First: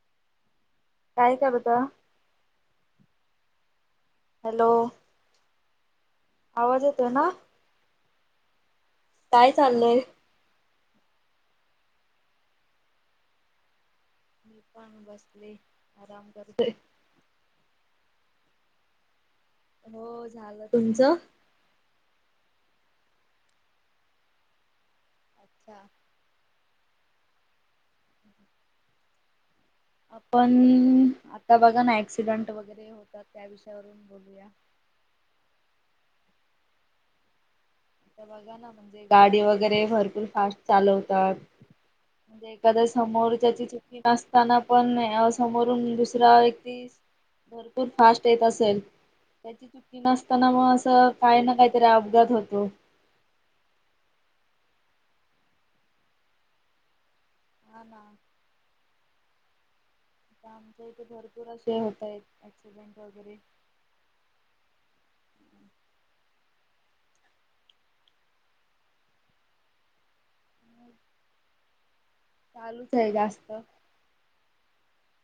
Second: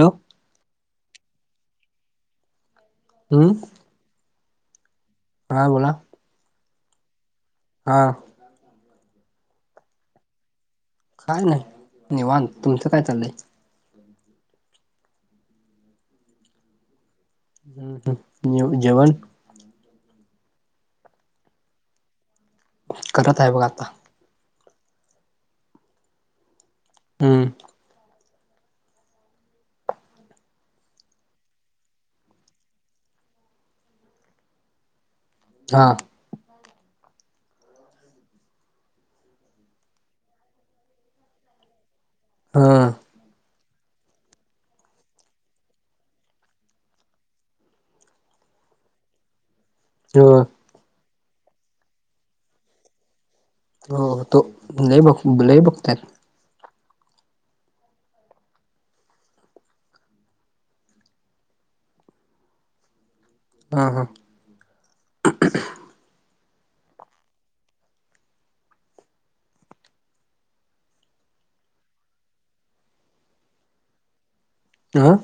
हो. काय करता? हम. हॅलो. हा बोला. आवाज येतोय ना? हा. काय चाललंय? काय नाही निवांत, तुमचं काय चाललंय? मी पण बसले, आराम करतय. हू हू ह जेवण? हो झालं. तुमचं? करत हाय बघ आता. अच्छा. उमम. आपण आता बघा ना, ऍक्सिडंट वगैरे होतात, त्या विषयावरून बोलूया. ज [inaudible] हा. आता बघा ना, म्हणजे गाडी वगैरे भरपूर फास्ट चालवतात. म्हणजे हा एखाद्या समोर च्याची चू की असताना पण, समोरून दुसरा व्यक्ती भरपूर फास्ट येत असेल त्याची चुकी हो नसताना, म असं काही ना काहीतरी अपघात होतो. हो हो होतो. लई बघ लई बघतोय. हा ना. आता आमच्या इथे भरपूर असे होत आहेत, ऍक्सिडेंट वगैरे हा हा. चालूच हाय जास्त. अं.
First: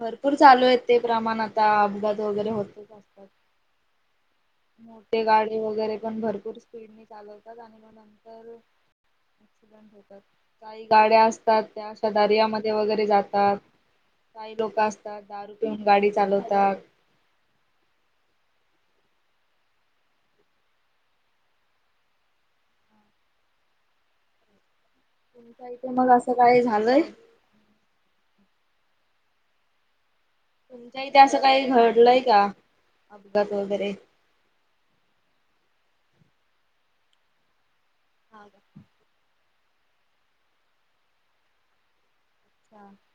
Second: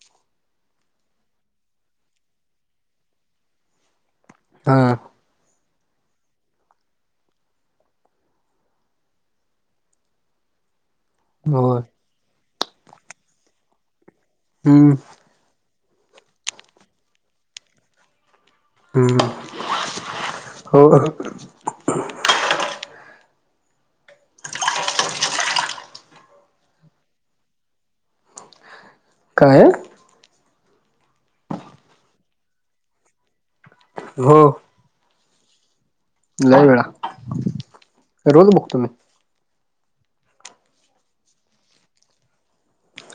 भरपूर चालू आहेत ते प्रमाण आता, अपघात वगैरे होतच असतात. हा मोठे गाडी वगैरे पण भरपूर स्पीडने चालवतात आणि मग नंतर ॲक्सिडेंट होतात. काही गाड्या असतात, होय त्या आशा दरयामध्ये वगैरे जातात. काही लोक हम्म असतात दारू पिवून गाडी चालवतात. हो. तुमच्या इथे मग असं काय झालंय? काय? तुमच्या इथे असं काही घडलंय का अपघात वगैरे? लई वेळा, रोज बघतो मी.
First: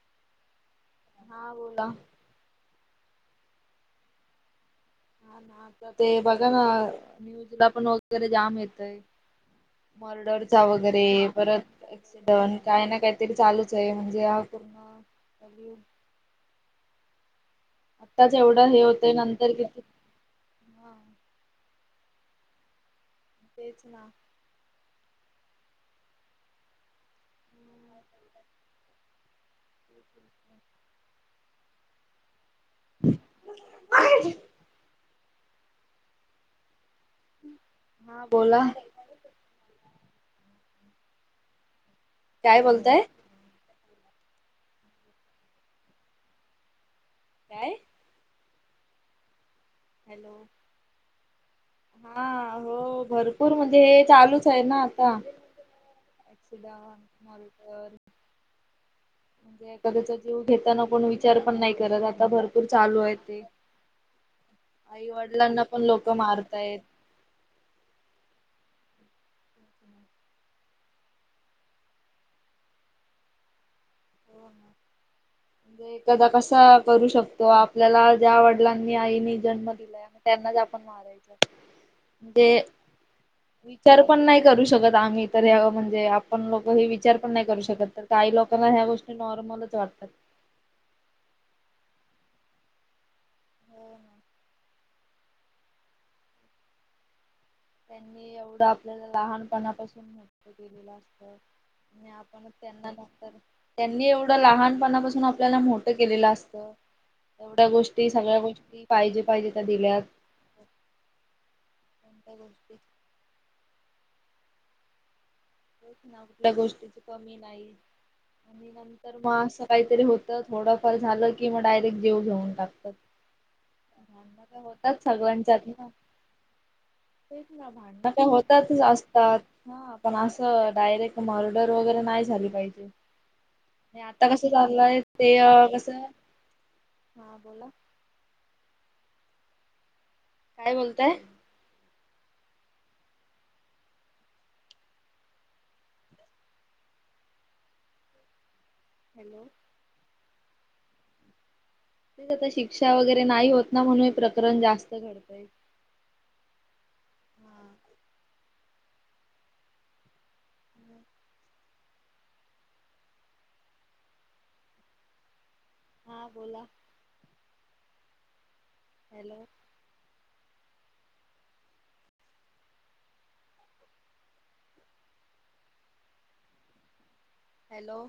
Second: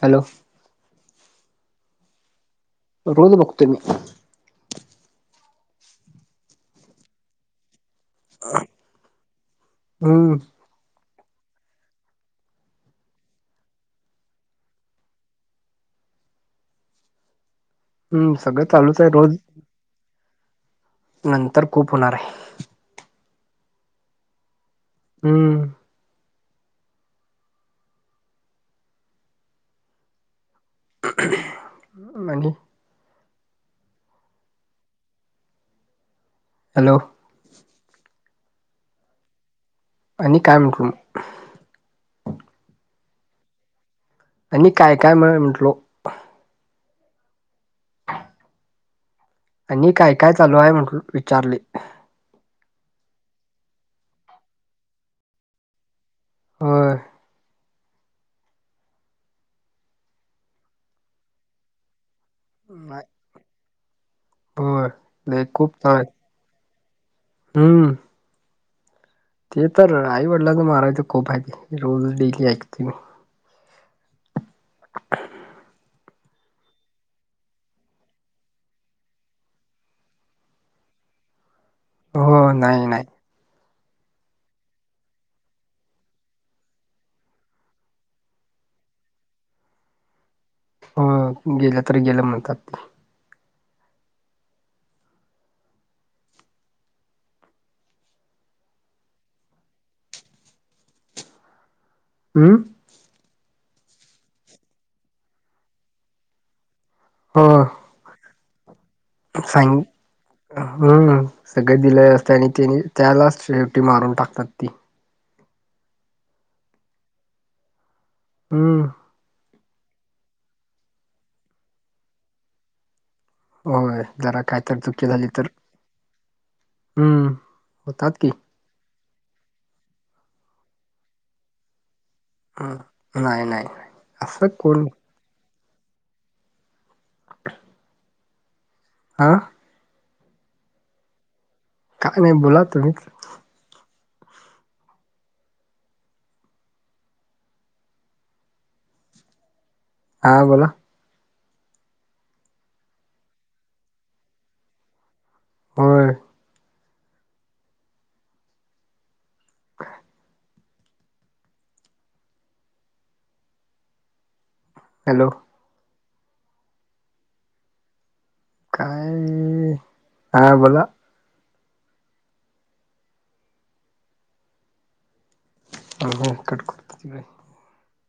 हॅलो. हा बोला. रोज बघतोय मी. हा ना, आता ते बघा ना न्यूजला पण होत वगैरे जाम येतय, हम्म मर्डरचा वगैरे- परत एक्सिडंट काय ना काही तरी चालूच आहे, म्हणजे हा पूर्ण कलियुग हम्म आत्ताच सगळं एवढं हे चालूच आहे होतंय रोज नंतर किती? हा नंतर खूप होणार हाय. तेच ना. हूम्म. मनी [inaudible] हॅलो. हा बोला. आणि काय म्हटलो मी? काय बोलताय? आणि काय काय मग म्हंटलो? काय? आणि काय काय हॅलो चालू हाय म्हटलो विचारले. हा हो भरपूर म्हणजे हे चालूच हाय ना आता होय एक्सीडेंट मर्डर. म्हणजे एखाद्याचा जीव घेताना कोण विचार पण नाय करत, आता भरपूर चालू नाही हाय ते. होय आई लय वडिलांना खूप पण चांग लोक मारतायेत. हम्म ते तर आई-वडलांना माराच खूप हाय की रोज डेली ऐकतोय मी. [inaudible] तो एखादा कसा करू शकतो, आपल्याला ज्या वडिलांनी आईनी जन्म दिलाय. म त्यांनाच आपण मारायच हो म्हणजे नाही नाही वि विचार पण नाय करू शकत आम्ही तर ह म्हणजे आपण लोक हे विचार पण नाय करू शकत तर काही लोकांना ह्या गोष्टी नॉर्मलच वाटतात. हो गेलं तर गेलं म्हणतात ते. हो ना. त्यांनी एवढं आपल्याला लहानपणापासून मोठं केलेलं असत. आणि आपणच हम्म त्यांना नंतर त्यांनी एवढं लहानपणापासून आपल्याला मोठं केलेलं असतं. एवढ्या गोष्टी सगळ्या गोष् सांगी हम्म सगळे दिलेय असतय, कोणत्या आणि गोष्टी त्यानी त्यालाच शे शेवटी मारून टाकतात ती. तेचं ना कुठल्या गोष्टीची कमी नाही आणि हम्म नंतर म असं काहीतरी होत थोडंफार झालं की, मग डायरेक्ट जीव घेऊन टाकतात. होय जरा भांडणं काय तर होतात चुकी झाली तर सगळ्यांच्यात ना हम्म तेच ना भांडणं होतात काय की होतातच अस तात हा पण असं डायरेक्ट मर्डर वगैरे नाही झाली हम्म. पाहिजे, नाही नाही आणि आता कस असं कोण चाललंय ते अ क हा बोला हा काय बोलताय? काय नाय बोला तुम्ही हॅलो हा बोला तेच आता शिक्षा वगैरे नाही होत ना म्हणून हे प्रकरण जास्त घडतय. होय. हा काय? हॅलो हा बोला हॅलो काय हा बोला अहो हो कट करतो तिकडे हॅलो